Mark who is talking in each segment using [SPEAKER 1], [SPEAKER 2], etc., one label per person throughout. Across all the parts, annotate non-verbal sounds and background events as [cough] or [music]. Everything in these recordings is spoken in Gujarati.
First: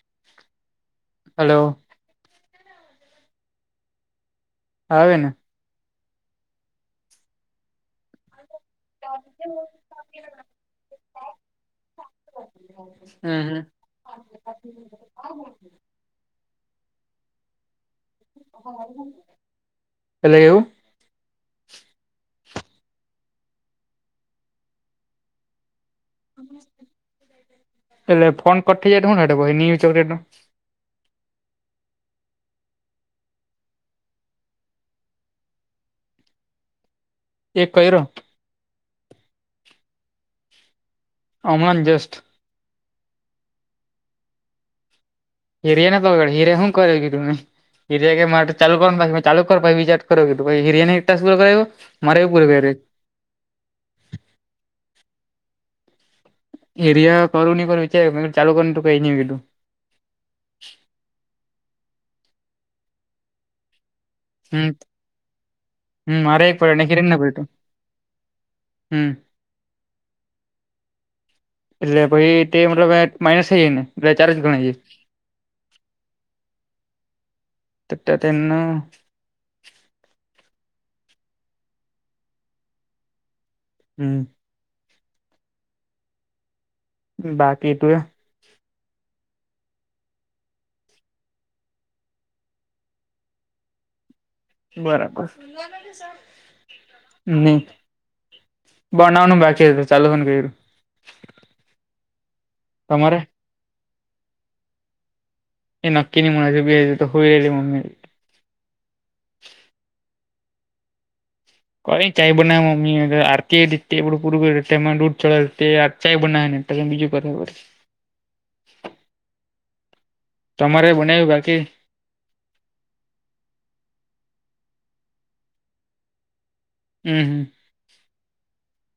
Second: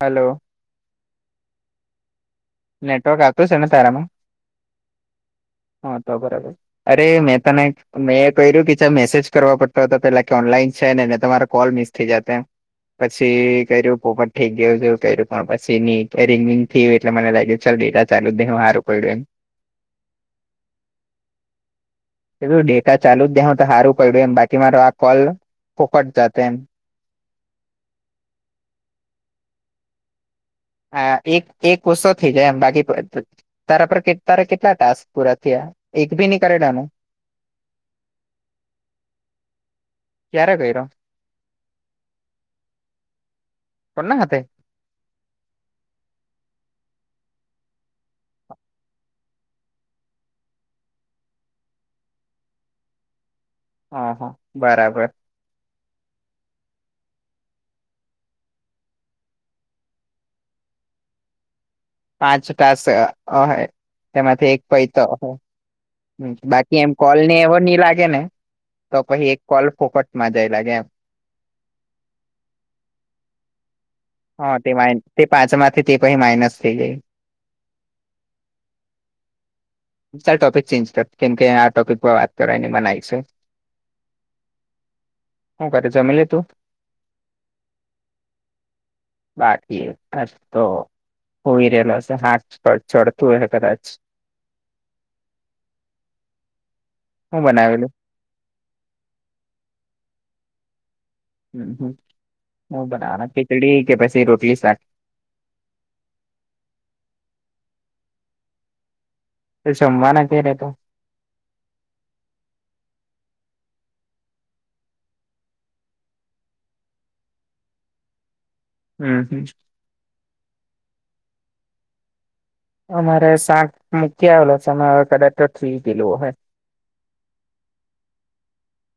[SPEAKER 1] હલો
[SPEAKER 2] હલો
[SPEAKER 1] નેટવર્ક આવતોું છે ને તારામાં
[SPEAKER 2] હના
[SPEAKER 1] હા તો બરાબર અરે મહેતા નાક મેં ક્યું કે મેસેજ કરવા પડતો હતો પેલા કે ઓનલાઈન છે નેને તમારા કોલ મિસ થઈ જ
[SPEAKER 2] હમ હમ
[SPEAKER 1] પછી કર્યું પોપટ ઠીક ગયયોું જેવું કર્યું પણ પછી ની રિંગિંગ થય એટલે મને લાગે ચાલ ડેટા ચાલુ જ ન હું સારું પડ્યું એમ
[SPEAKER 2] એટલે એવું
[SPEAKER 1] એું ડેટા ચાલુ જ દે હ તો સારું પડ્યું એમ બાકી મારો આ કોલ ફોકટ જતો એમ
[SPEAKER 2] એટલે ફન કરી હ ચલેટ
[SPEAKER 1] હા એક એક વષો થઈ જાય એમ બાકી તારા પર તારે કેટલા ટાસ્ક પૂરા થયા એક ભી નની કરેલાનું
[SPEAKER 2] એકર
[SPEAKER 1] ક્યારે ગય રહ્યો
[SPEAKER 2] અમણાં જસ્ટ.
[SPEAKER 1] કો ના ખાતે
[SPEAKER 2] હિરિયા ને પગડે હિરરે હું કરેી તુંને હીરિયા માટે ચાલુ કરવા ચાલુ કરજ કરો હ એક કર મારે પૂરે બેરે
[SPEAKER 1] હ હા બરાબર
[SPEAKER 2] એરિયા કરું નહી કરું વિચાર ચાલુ કરું કઈ નઈ ગલું.
[SPEAKER 1] પાંચ પાસે તેમાંથી એક
[SPEAKER 2] હમ
[SPEAKER 1] પૈ તો
[SPEAKER 2] હમ મારે એક પડ્યો
[SPEAKER 1] બાકી એમ
[SPEAKER 2] હિરેન
[SPEAKER 1] કોલ ને
[SPEAKER 2] પડ્યો
[SPEAKER 1] એવો નહ લાગે ને તો
[SPEAKER 2] હમ
[SPEAKER 1] પછી એક કોલ ફોકટમાં જાય લાગે એમ
[SPEAKER 2] એટલે પછાઈ તે મતલબ માઇનસ થઇ જાય ને એટલે ચાર જ
[SPEAKER 1] હા તે
[SPEAKER 2] ગણાય
[SPEAKER 1] મા તે પાંચમાંથી તે પ માઇનસ થઈ ગાય
[SPEAKER 2] તિટ તેનું.
[SPEAKER 1] ટોપિક ચેન્જ કર કેમ કે આ ટોપિક વાત કરવા ને મનાય છે.
[SPEAKER 2] હમ.
[SPEAKER 1] હું કરરે જમેલે તું.
[SPEAKER 2] બાકી તું.
[SPEAKER 1] બાકી અ તો હઈરે એલસ હાચડ તું હાચ
[SPEAKER 2] બરાબર
[SPEAKER 1] હું
[SPEAKER 2] નહી
[SPEAKER 1] બનાવેલું
[SPEAKER 2] બનાવવાનું બાકીું ચાલો ક્યું.
[SPEAKER 1] હમ હમ હ બના
[SPEAKER 2] તમારે
[SPEAKER 1] ના પચડી કેપાસ રોટલી સાક
[SPEAKER 2] એ નકીની મુજુંી હજ તો હોઈ લેલી મ્મી.
[SPEAKER 1] સમવાના ક્યારે તો
[SPEAKER 2] ક ચાય બનાવ મમ્ી આરતી રીતેું પૂરું કર્યું તેમાં દૂધ ચડ ચાય બનાવેને બીજું બબર
[SPEAKER 1] હમ હમ.
[SPEAKER 2] તમારે બનાવ્યું બાકી
[SPEAKER 1] અમારે શાક મૂકી આવેલો છેવે કદાચો થ્રી કિલો હોય
[SPEAKER 2] હમ હમ.
[SPEAKER 1] [inaudible]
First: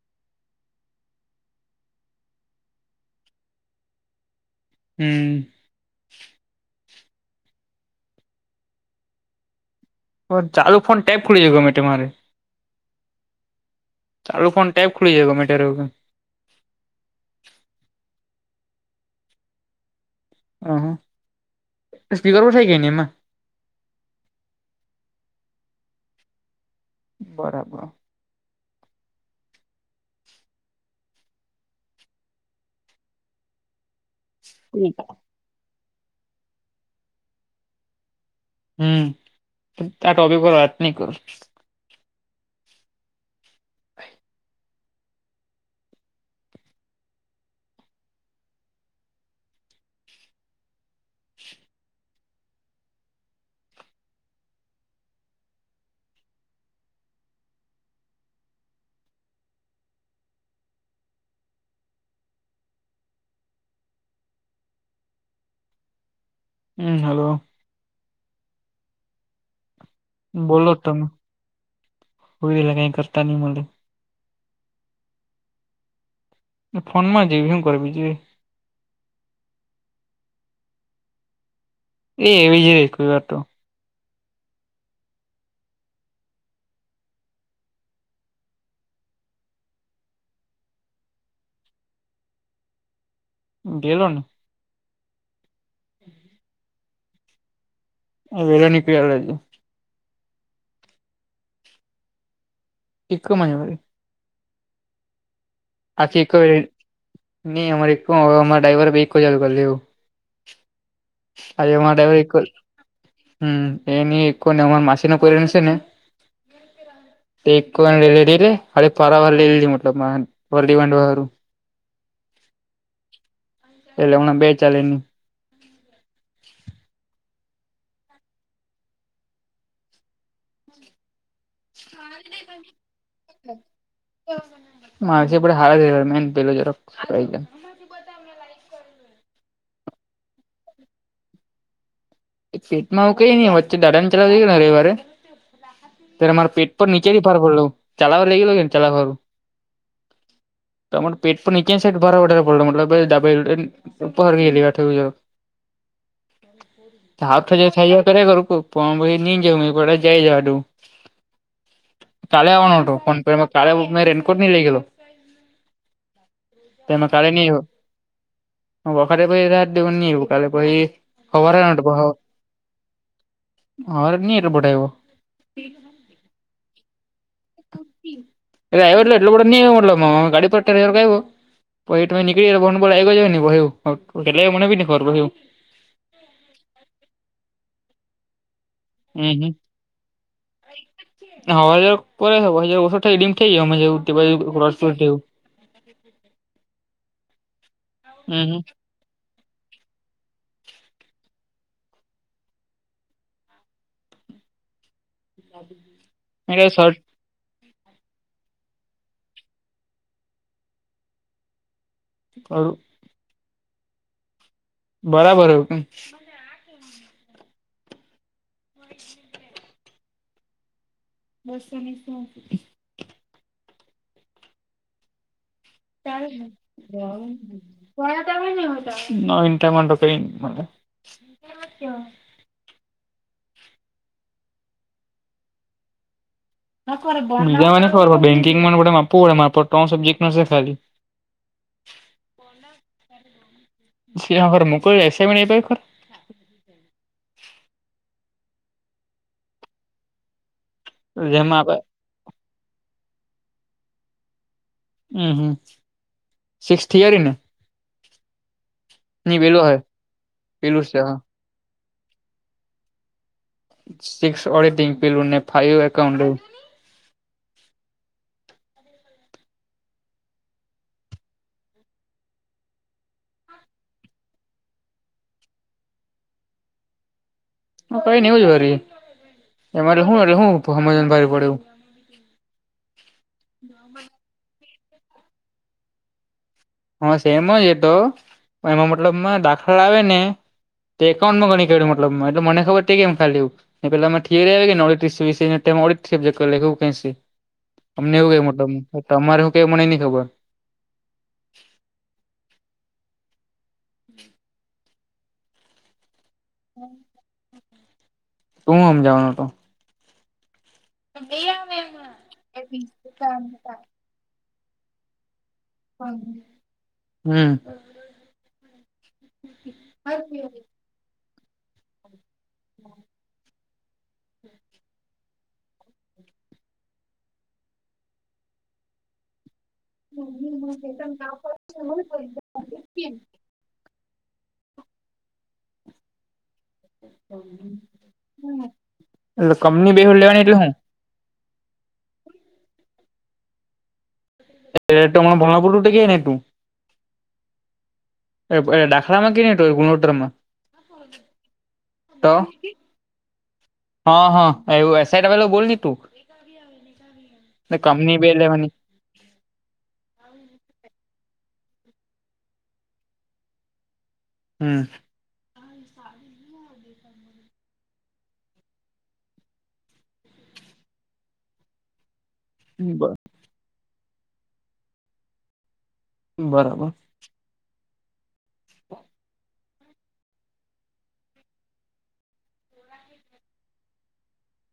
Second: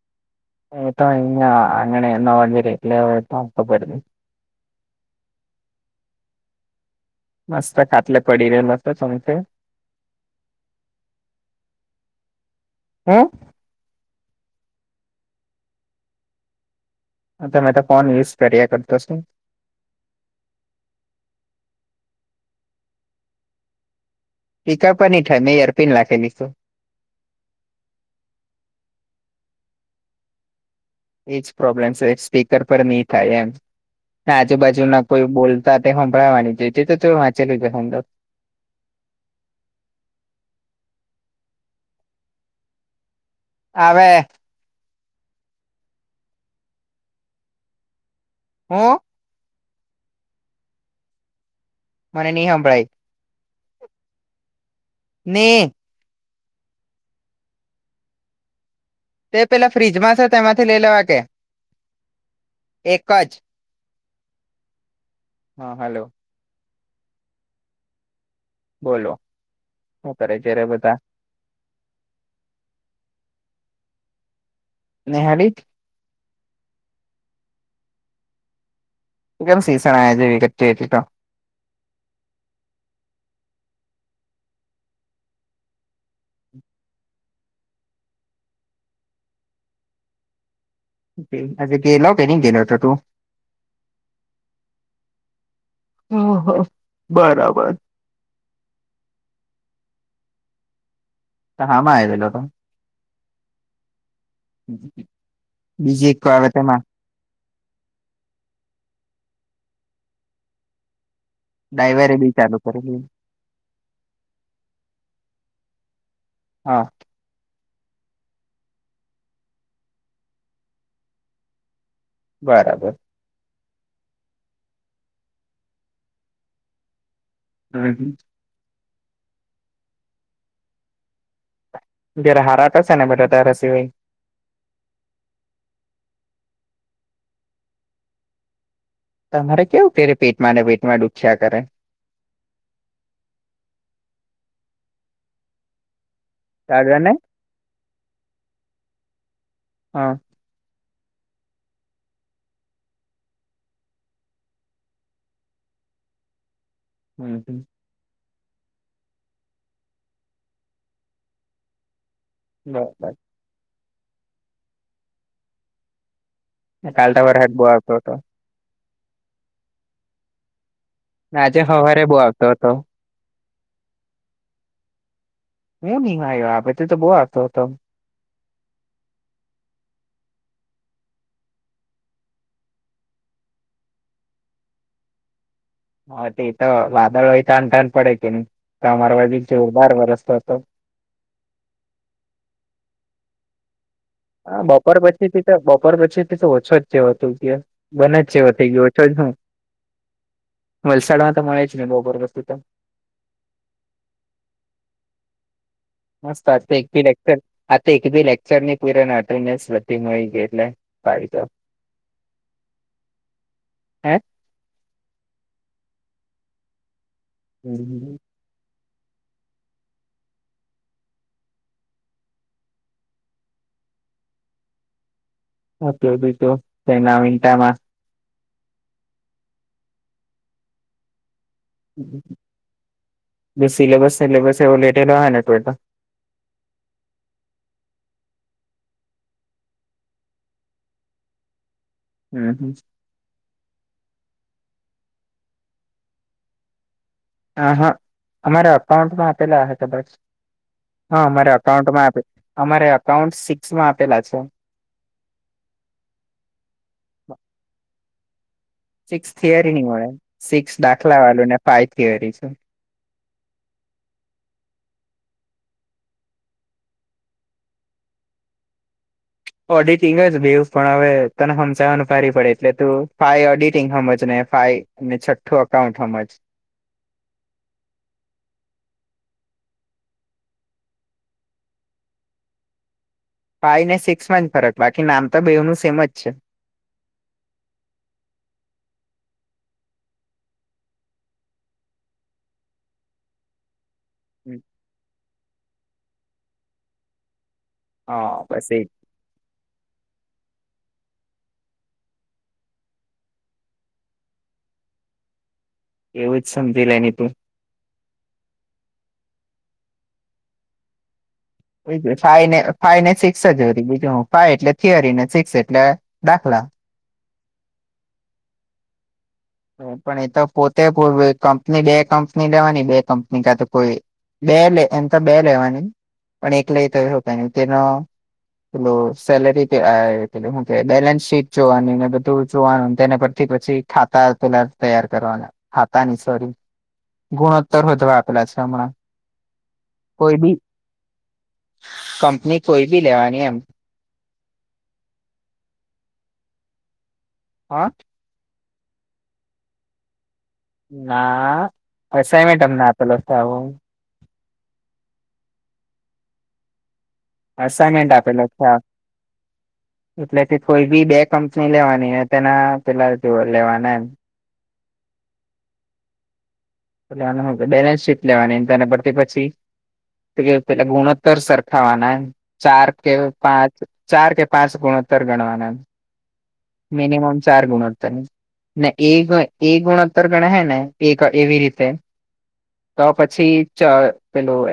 [SPEAKER 1] એ તો અહી અંગણીળ જરે લ તો અખ
[SPEAKER 2] હમ.
[SPEAKER 1] મસ્ત ખાતલે પડીને મસ્ત તમથે
[SPEAKER 2] ચાલુ ફોન ટેપ કરી દ ગ મેમે મારે
[SPEAKER 1] હમ.
[SPEAKER 2] ચાલું ફોન ટેબ ખુલી જાય ગ મેટર
[SPEAKER 1] અ મેં તો ફોન યુઝ કર્યા કરતોસ ને
[SPEAKER 2] હહ સ્પીકર પણ થાય ગ ન એમાં.
[SPEAKER 1] ટીકા પણ નનીં થાય મેં એયરપિન લખેલી તું
[SPEAKER 2] બરાબર.
[SPEAKER 1] એજ પ્રોબ્લેમ છે સ્પીકર પર નહી થાય એમ આજુબાજુ ના કોઈ બોલ સાથે ખંભળવાની છે તે તો વાંચેલું છેડો.
[SPEAKER 2] હમ ત તો અભ કો વાત ન કર
[SPEAKER 1] આવેવે હમ. મને નહી સાંભળાય ને. તે પેલા ફ્રીજમાં છે તેમાંથી લઈ લેવા કે. એક જ હા હલો.
[SPEAKER 2] હમ હલો.
[SPEAKER 1] બોલો. શું કરે ઘેરે
[SPEAKER 2] બોલો
[SPEAKER 1] બધા
[SPEAKER 2] તમે હોલા કઈ કરતા નહી મલે
[SPEAKER 1] નેહાળી
[SPEAKER 2] ફોન માં હોય બીજું હુ કરે એ
[SPEAKER 1] મઘમ સીસણ આય [unintelligible]
[SPEAKER 2] એ એવી જ રહી કોઈવાર તો
[SPEAKER 1] આજે ગેલો કે ની ગેલો હતો તું
[SPEAKER 2] ગેલો ને
[SPEAKER 1] હ હ બરાબર
[SPEAKER 2] વેલો નીકદી આવેલો આજે
[SPEAKER 1] હામા આવી રેલો તો
[SPEAKER 2] ઇકો માજ વરી
[SPEAKER 1] [inaudible] બીજી
[SPEAKER 2] આખી
[SPEAKER 1] એક
[SPEAKER 2] ઇકો
[SPEAKER 1] આવે તેમાં
[SPEAKER 2] ની અમારે ઇકો અમારે ડ્રાઈવર ભી એક ઇકો ચાલુ કરળી આજે અમારે
[SPEAKER 1] ડ્રાઈવરે
[SPEAKER 2] ડ્રાઈવર એ
[SPEAKER 1] બી
[SPEAKER 2] ઇકો
[SPEAKER 1] ચાલુ કરેલી.
[SPEAKER 2] હમ એની ઈકો ને અમારે માસી નો પોર્યો છે ને.
[SPEAKER 1] હા
[SPEAKER 2] તે ઈકો અને લઇ લીધી એટલે ફરવા લઇ લીધી મતલબ મા વરદી બાનધવા હારું [unintelligible]
[SPEAKER 1] બરાબર
[SPEAKER 2] એટલે હમણાં બે ચાલેની
[SPEAKER 1] [inaudible] જયારે હારા થશે ને બધા તારા સિવાય
[SPEAKER 2] [inaudible] [unintelligible] પેલો જરાક [inaudible] લાઈક કર
[SPEAKER 1] તમારે કેવું [unintelligible] પેટમાં ને પેટમાં ડુખ્યા કરે
[SPEAKER 2] પેટમાં આવું કઈ નહી વચ્ચે દાદા ને ત્યા ગયેલા રવીવારે ત્યારે મારે પેટ પર
[SPEAKER 1] દાદા
[SPEAKER 2] નીચે
[SPEAKER 1] ને
[SPEAKER 2] થી ફાર પડલુ ચલાવ લઈ ગયલું ને ચલાવવા
[SPEAKER 1] હા.
[SPEAKER 2] તમા પેટ પણ નીચે સાટ ભરાડારે પડે મતલ ડાબ પર ગેલીઠ. ત અથ જે થાયયા [unintelligible] ફ પછી નિ જ એ જાય જવાું કાલે આવવાનો હતોો
[SPEAKER 1] બરાબર
[SPEAKER 2] ફોન પર. કાળ મે રેનકોટ નની લઈ ગેલો
[SPEAKER 1] કાલ
[SPEAKER 2] એમાં
[SPEAKER 1] તો
[SPEAKER 2] કાળ નની.
[SPEAKER 1] વરસાદ બો આવતો હતો
[SPEAKER 2] હ વખાતે બહીી રાત દવ નિ ભું કાલે બહીી.
[SPEAKER 1] ના આજે સવારે બહ આવતો હતો.
[SPEAKER 2] હ એટ બટ એવો.
[SPEAKER 1] એમ ન આવ્યોે તો તો બહુ આવતો હતો.
[SPEAKER 2] ડ્રાઈવર એટલે ન ગાડી પરવર કું. પછ તમે નીકળ ગો લ આવી ગ જાય નને બ હ મનેવી નને ખર બહું.
[SPEAKER 1] હા તે તો વાદળ હોય થાનઠાન પડે કે નહી અમારો બાજુ
[SPEAKER 2] હમ
[SPEAKER 1] જોરદાર વરસ્તો હતો.
[SPEAKER 2] હવા હજવા હ ઓો થઈડીમ થઈ
[SPEAKER 1] હા બપોર
[SPEAKER 2] ગું.
[SPEAKER 1] પછીથી બપોર પચ્ચેથી તો ઓછો જ જેવ હતું ગયો બને જ જેવો
[SPEAKER 2] હમ
[SPEAKER 1] થઈ ગયો. હ વલસાડમાં તો મળે જ ને બહબરસ્.
[SPEAKER 2] [unintelligible]
[SPEAKER 1] મસ્ત એજ તો એક
[SPEAKER 2] શર્ટ
[SPEAKER 1] ભી આજે તો એક બી લેક્ચરની ની ભર્યો ને ટટેન્ડન્સ બધી મળી ગઈ [unintelligible]
[SPEAKER 2] અ.
[SPEAKER 1] હે
[SPEAKER 2] બરાબર હો કે.
[SPEAKER 1] હમ હ.
[SPEAKER 2] બસ અને [unintelligible] [inaudible]
[SPEAKER 1] [unintelligible] નવીનતા માં.
[SPEAKER 2] નવીનતા મા તો કઈ ની મલે
[SPEAKER 1] જો સિલેબસ સિલેબસ એવો લીધેલો હ યે ને તું એ તો
[SPEAKER 2] બીજા મને ખબર પડે બેંકિંગ આપવું પડે મારે સબ્જેક્ટ ન ખાલી.
[SPEAKER 1] હમ હમ.
[SPEAKER 2] હરા. હર મુું કોઈ રસસાી નઈ પ ખર.
[SPEAKER 1] હ હા અમારા અકાઉન્ટમાં આપેલા હ બસ. હા અમારે
[SPEAKER 2] જેમાં આપે
[SPEAKER 1] અઉન્ટમાં અમારે અકાઉન્ટ સિક્સમાં આપેલા છે.
[SPEAKER 2] હમ હમ સિક્સ થયરી ને.
[SPEAKER 1] સિક્સ
[SPEAKER 2] પેલું હ
[SPEAKER 1] થિયરી ની મળે સિક્સ
[SPEAKER 2] પેલું છે
[SPEAKER 1] દાખલા વાલું ને ફાઈવ થિયરી.
[SPEAKER 2] સિક્સ ઓડિટિંગ પીલને ફાઈવ અકાઉન્ટ.
[SPEAKER 1] ઓડિટિંગ જ ભવ પણ હવે તને સમજાવવાનું ફારી પડે એટલે તું ફાઈ ઓડિટિંગ સમજ ને ફાઈ. અને છઠ્ઠું અકાઉન્ટ સમમ જ.
[SPEAKER 2] હ કઈ નહી હોજ ભરી એરે શું હું હમેન ભારે પડ.
[SPEAKER 1] ફાઈ ને સિક્સ માં જ ફરક બાકી નામ તો બે નું સેમ જ છે.
[SPEAKER 2] હા સેમ જ એ તો એમાં મતલબમાં દાખલા આવે ને. તે એકઉન્ટ નું ગણી કેડ્યું મતલબ એટલે મને ખબર કેમ ખાલી પેલા. ડ ઓડબજેક્ટ એવું ક અમને એવ
[SPEAKER 1] હા
[SPEAKER 2] મો.
[SPEAKER 1] બસ એ
[SPEAKER 2] તમાર હું કઈ બના ન ખબર. [unintelligible] હમ.
[SPEAKER 1] એવું જ સમજી લે તું.
[SPEAKER 2] તું આમજવાનો હતો. હજી.
[SPEAKER 1] બી ફને ફાઈ ને સિક્સ જ હો બીજું હું ફાઈ એટલે થિયરી ને સિક્સ એ.
[SPEAKER 2] હમ.
[SPEAKER 1] પણ એ તો પોતે કંપની બે કંપની લેવાની બે કંપની કા તો કોઈ. બે લે એમ તો બે લેવાની પણ એક લઈ તો તેનો. એ સલરી. ટું બેલેન્સ શીટ જોવાની ને બધું જોવાનું તેને પરથી પછી ખાતા. પેલા તૈયાર કરવાના હતા હતા ની સોરી ગુણોત્તર વધવા આપેલા છે હમણાં.
[SPEAKER 2] એટ કમની બે
[SPEAKER 1] કોઈ
[SPEAKER 2] લેવાની
[SPEAKER 1] બી
[SPEAKER 2] એટલે હું.
[SPEAKER 1] કંપની કોઈ બી લેવાની એમ.
[SPEAKER 2] એ તર ભલાપરટ ગ ને તું.
[SPEAKER 1] હા.
[SPEAKER 2] એ દાખડામાં કે નહીો ગુણલોોટરમાં.
[SPEAKER 1] ના વસાયમેન્ટમને તલ સા આવું.
[SPEAKER 2] હા હા એવું એસઆઈ ટ્રાવલ બોલ ને તું.
[SPEAKER 1] અસાાઈનમેન્ટ
[SPEAKER 2] કંપની બે
[SPEAKER 1] આપેલો છે.
[SPEAKER 2] લેવાની
[SPEAKER 1] એટલે કોઈ બી બે કંપની લેવાની તેના પેલા જો લેવાના એમ.
[SPEAKER 2] હમ. સાડી હો.
[SPEAKER 1] લેવાનું બેલેન્સ સીટ લેવાની તને પડતી પછી. પેલા ગુણોત્તર સરખાવાના એમ. ચાર કે પાંચ ચાર કે પાંચ ગુણોત્તર ગણવાનામ.
[SPEAKER 2] બરાબર.
[SPEAKER 1] ચાર ગુણતા. એ ગુણતર ગણ હે ને એક એવી રીતે. તો પછી પેલું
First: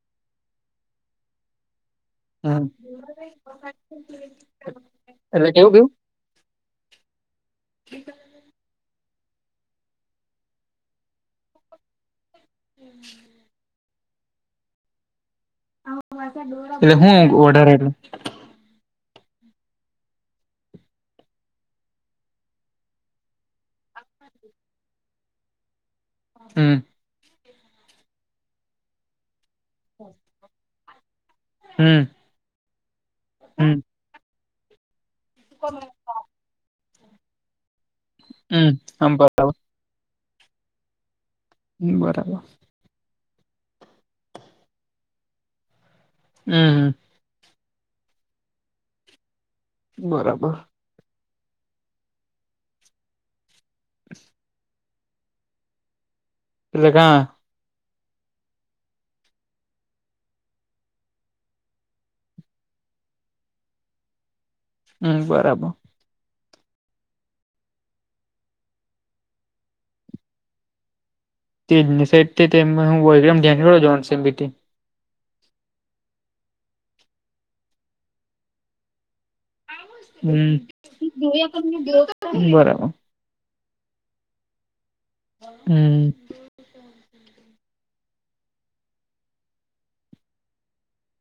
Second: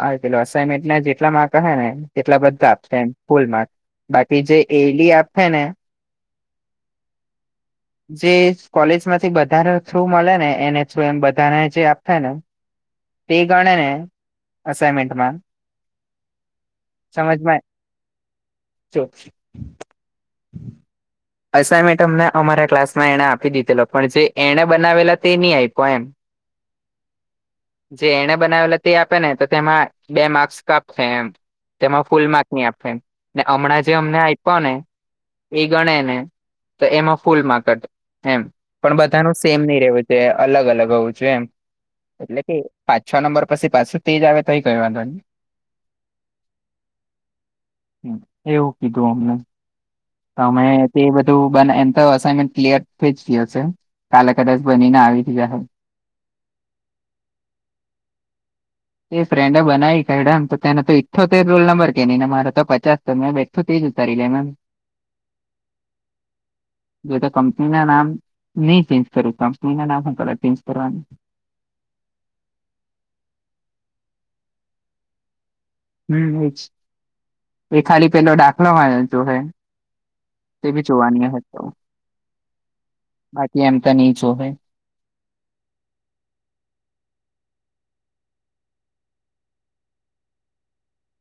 [SPEAKER 1] અનમેન્ટ જેટલા મા ક ને. એટલા
[SPEAKER 2] હમ
[SPEAKER 1] બધા આપશે એમ ફૂલ માર્ક બાકી જે એલી આપ હે
[SPEAKER 2] એટલે
[SPEAKER 1] ને
[SPEAKER 2] કેવું કેવું
[SPEAKER 1] જે કોલેજ માંથી બધાને થ્રુ મળે ને એને થ્રુ એમ બધાને જે આપ થાય નેમ. તે ગણે ને અસાઈમેન્ટમાં.
[SPEAKER 2] એટલે હું વધઢારે એટ.
[SPEAKER 1] ચો અર્સા મેડમે ને અમારા ક્લાસમાં એણે આપી દીધેલો પણ જે એણે બનાવેલા તે નહી આયપો એમ.
[SPEAKER 2] હમ્મ.
[SPEAKER 1] જે એને બનાવેલો તે આપે ને તો તેમાં બે માર્સ કાપસે એમ.
[SPEAKER 2] હમ
[SPEAKER 1] તેમાં ફૂલ માર્કની આપે એમ ને
[SPEAKER 2] હમ
[SPEAKER 1] હમણાં જે અમને આયપો ને. એ ગણે ને તો એમાં ફૂલ માર્કટ એમ
[SPEAKER 2] હમ
[SPEAKER 1] પણ
[SPEAKER 2] આમ
[SPEAKER 1] બધાનું
[SPEAKER 2] બરાબર
[SPEAKER 1] સેમ નહી રહેવું તે અલગ અલગ હોવું જોએ એમ એટલે
[SPEAKER 2] બરાબર
[SPEAKER 1] કે. પાંચ છ નંબર પછી પાછું તેજ આવે પહી કરવાન
[SPEAKER 2] હમ્મ હમ્મ
[SPEAKER 1] એવું કીધું અમને.
[SPEAKER 2] બરાબર
[SPEAKER 1] અમે તે બધું બના એમ તો અસાનમેન્ટ ક્લિયર થઈ જ ગ્યું હશે. કાલે કદાચ બનીને આવી જાહ
[SPEAKER 2] એ [unintelligible]
[SPEAKER 1] એ ફ્રેન્ડે બનાવી ખમ તો તેને તો ઈઠોતેર રોલ નંબર કે ન ને મારે તો પચાસ તો મેં બે તો તે જ ઉતારી લે મેમ.
[SPEAKER 2] હમ્મ બરાબ
[SPEAKER 1] [inaudible] જો તો કંપની ના નામ નહી ચેન્જ કરું કંપની ના નામ હું કરવા ચેન્જ કરવાનું.
[SPEAKER 2] [unintelligible]
[SPEAKER 1] હમ્મ એજ એ ખાલી પેલો ડાખલો માર્યો તો હે
[SPEAKER 2] હમ્મ બરાબ
[SPEAKER 1] બાકી એમ તો ની જ શોભે
[SPEAKER 2] હમ્મ.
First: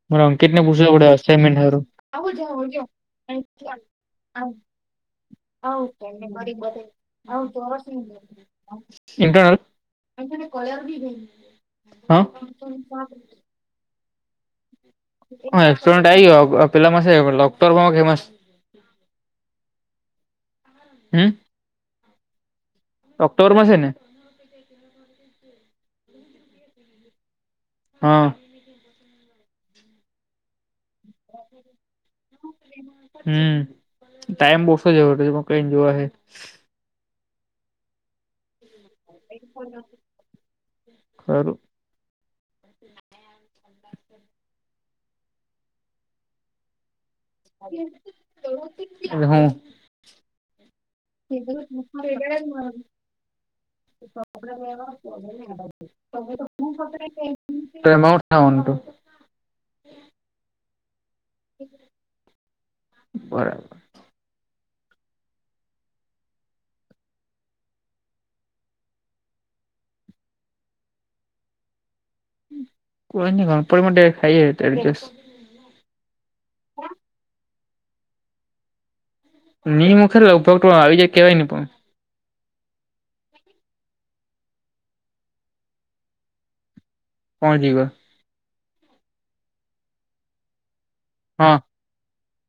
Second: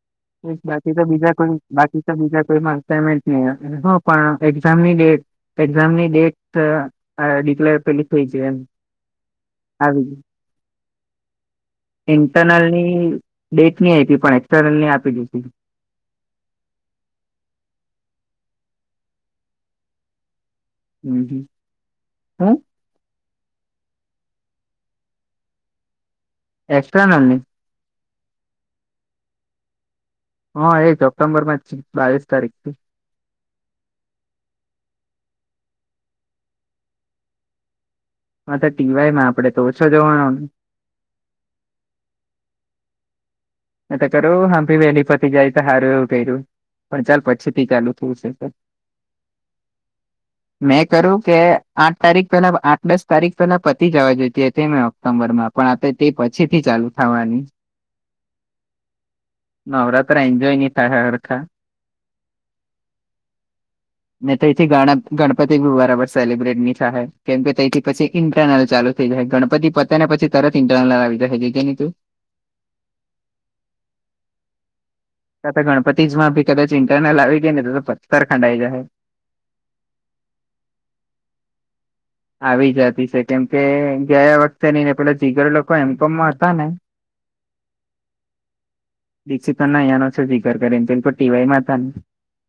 [SPEAKER 2] મારે અંકિતને પૂછવું
[SPEAKER 1] બાકી તો
[SPEAKER 2] પડે
[SPEAKER 1] બીજા કો
[SPEAKER 2] અસાઇનમેન્ટ હારું
[SPEAKER 1] બાકી તો બીજા કોઇમાં અસાઇમેન્ટ નહીં પણ એક્ઝામની ડેટ એક્ઝામની ડેટ ડિક્લેર પેલી થઈ જી એમ આવી ગી
[SPEAKER 2] કોલેર બી નઈ.
[SPEAKER 1] ઇન્ટરનલ ની ડેટ ની આયપી પણ એક્સટર્નલ ની આપી દીધી.
[SPEAKER 2] સ્ટુડન્ટ આઈ અ પેલા પાસે અ લોકર માં [unintelligible]
[SPEAKER 1] હમ્મ હમ્મ હ
[SPEAKER 2] ઓક્ટોર મા સે ને [inaudible] [inaudible]
[SPEAKER 1] એક્ટર્નલ ની
[SPEAKER 2] હ અ
[SPEAKER 1] હ એ ઓક્ટમ્બર માં જ છે બાવીસ તારીખ થી
[SPEAKER 2] હમ્મ ટાઈમ બહ ઓશો છે [unintelligible] જોવે હે
[SPEAKER 1] હ તો ટીવાય માં આપડે ઓછો જોવાનો
[SPEAKER 2] ખરું.
[SPEAKER 1] એ તો ચાલો હામઠી વેલી પતિ જાય તો હાર પેરું પણ ચાલ પ
[SPEAKER 2] એ હા
[SPEAKER 1] મેં કર્યું કે આઠ તારીખ પેલા આઠ દસ તારીખ પેલા પતિ જવા જોઈતી હતી ન સમ્બર માં પણ તે પછી થી ચાલુ થવાની
[SPEAKER 2] તો એમા ઉન્ટ થાવા નું હતું
[SPEAKER 1] નવરાત્રા એન્જોય ની થાહે હરખા
[SPEAKER 2] બરાબ
[SPEAKER 1] ને તેથી ગણ ગણપતિ બી બરાબર સેલિબ્રિટ ની થાહે કેમ કે તેથી પછી ઇન્ટરનલ ચાલુ થઈ જહે. ગણપતિ પતે ને પછી તરત ઇન્ટરરલ આવી જહે જોજે ની તું.
[SPEAKER 2] કોઈ ની [unintelligible] માટે ખાઈએ તો એડજસ
[SPEAKER 1] ક તો ગણપતિસ માં પણ ઇન્ટર્નલ આવી ગઈ ને તો પત્તર ખંડાઈ જહે.
[SPEAKER 2] ની મુખે ઉપર કોઈ આવી જાય કેવાય નહી પણ.
[SPEAKER 1] આવી જતી છે કેમકે ગયા વખતે નઈ ને પેલા જીગર લોકો એમકોમમાં હતા ને [inaudible]
[SPEAKER 2] પહોં [unintelligible]
[SPEAKER 1] દીક્ષિતાનો અહીયાનો છે જીગર કરીને પન તે
[SPEAKER 2] હા
[SPEAKER 1] ટીવાયમાં હતા ને.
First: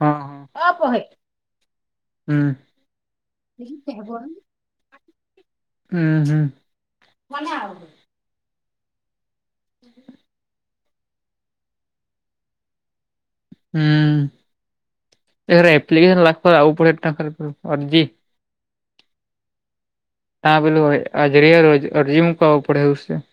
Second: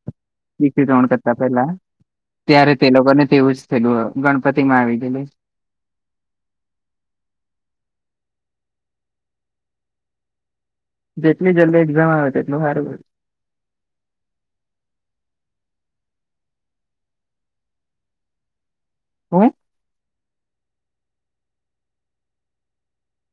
[SPEAKER 2] હા હા
[SPEAKER 1] [unintelligible] ત્રણ કરતા પેલા
[SPEAKER 2] હમ
[SPEAKER 1] ત્યારે તે લોકો ને તેવું જ થયલું ગણ આવી ગેલો જ
[SPEAKER 2] હમ્મહ. કોને આવ? હ
[SPEAKER 1] જેટલી જલ્દી એક્ઝામ આવે તેટલું હારું વરી.
[SPEAKER 2] હમ્મ, એ એપ્લિકેશન લાખવા આવુ પડહે. અરજી
[SPEAKER 1] હું
[SPEAKER 2] તા પેલું હવે આજરીય અરજી મુકવા આવુ પડે એવુ સે.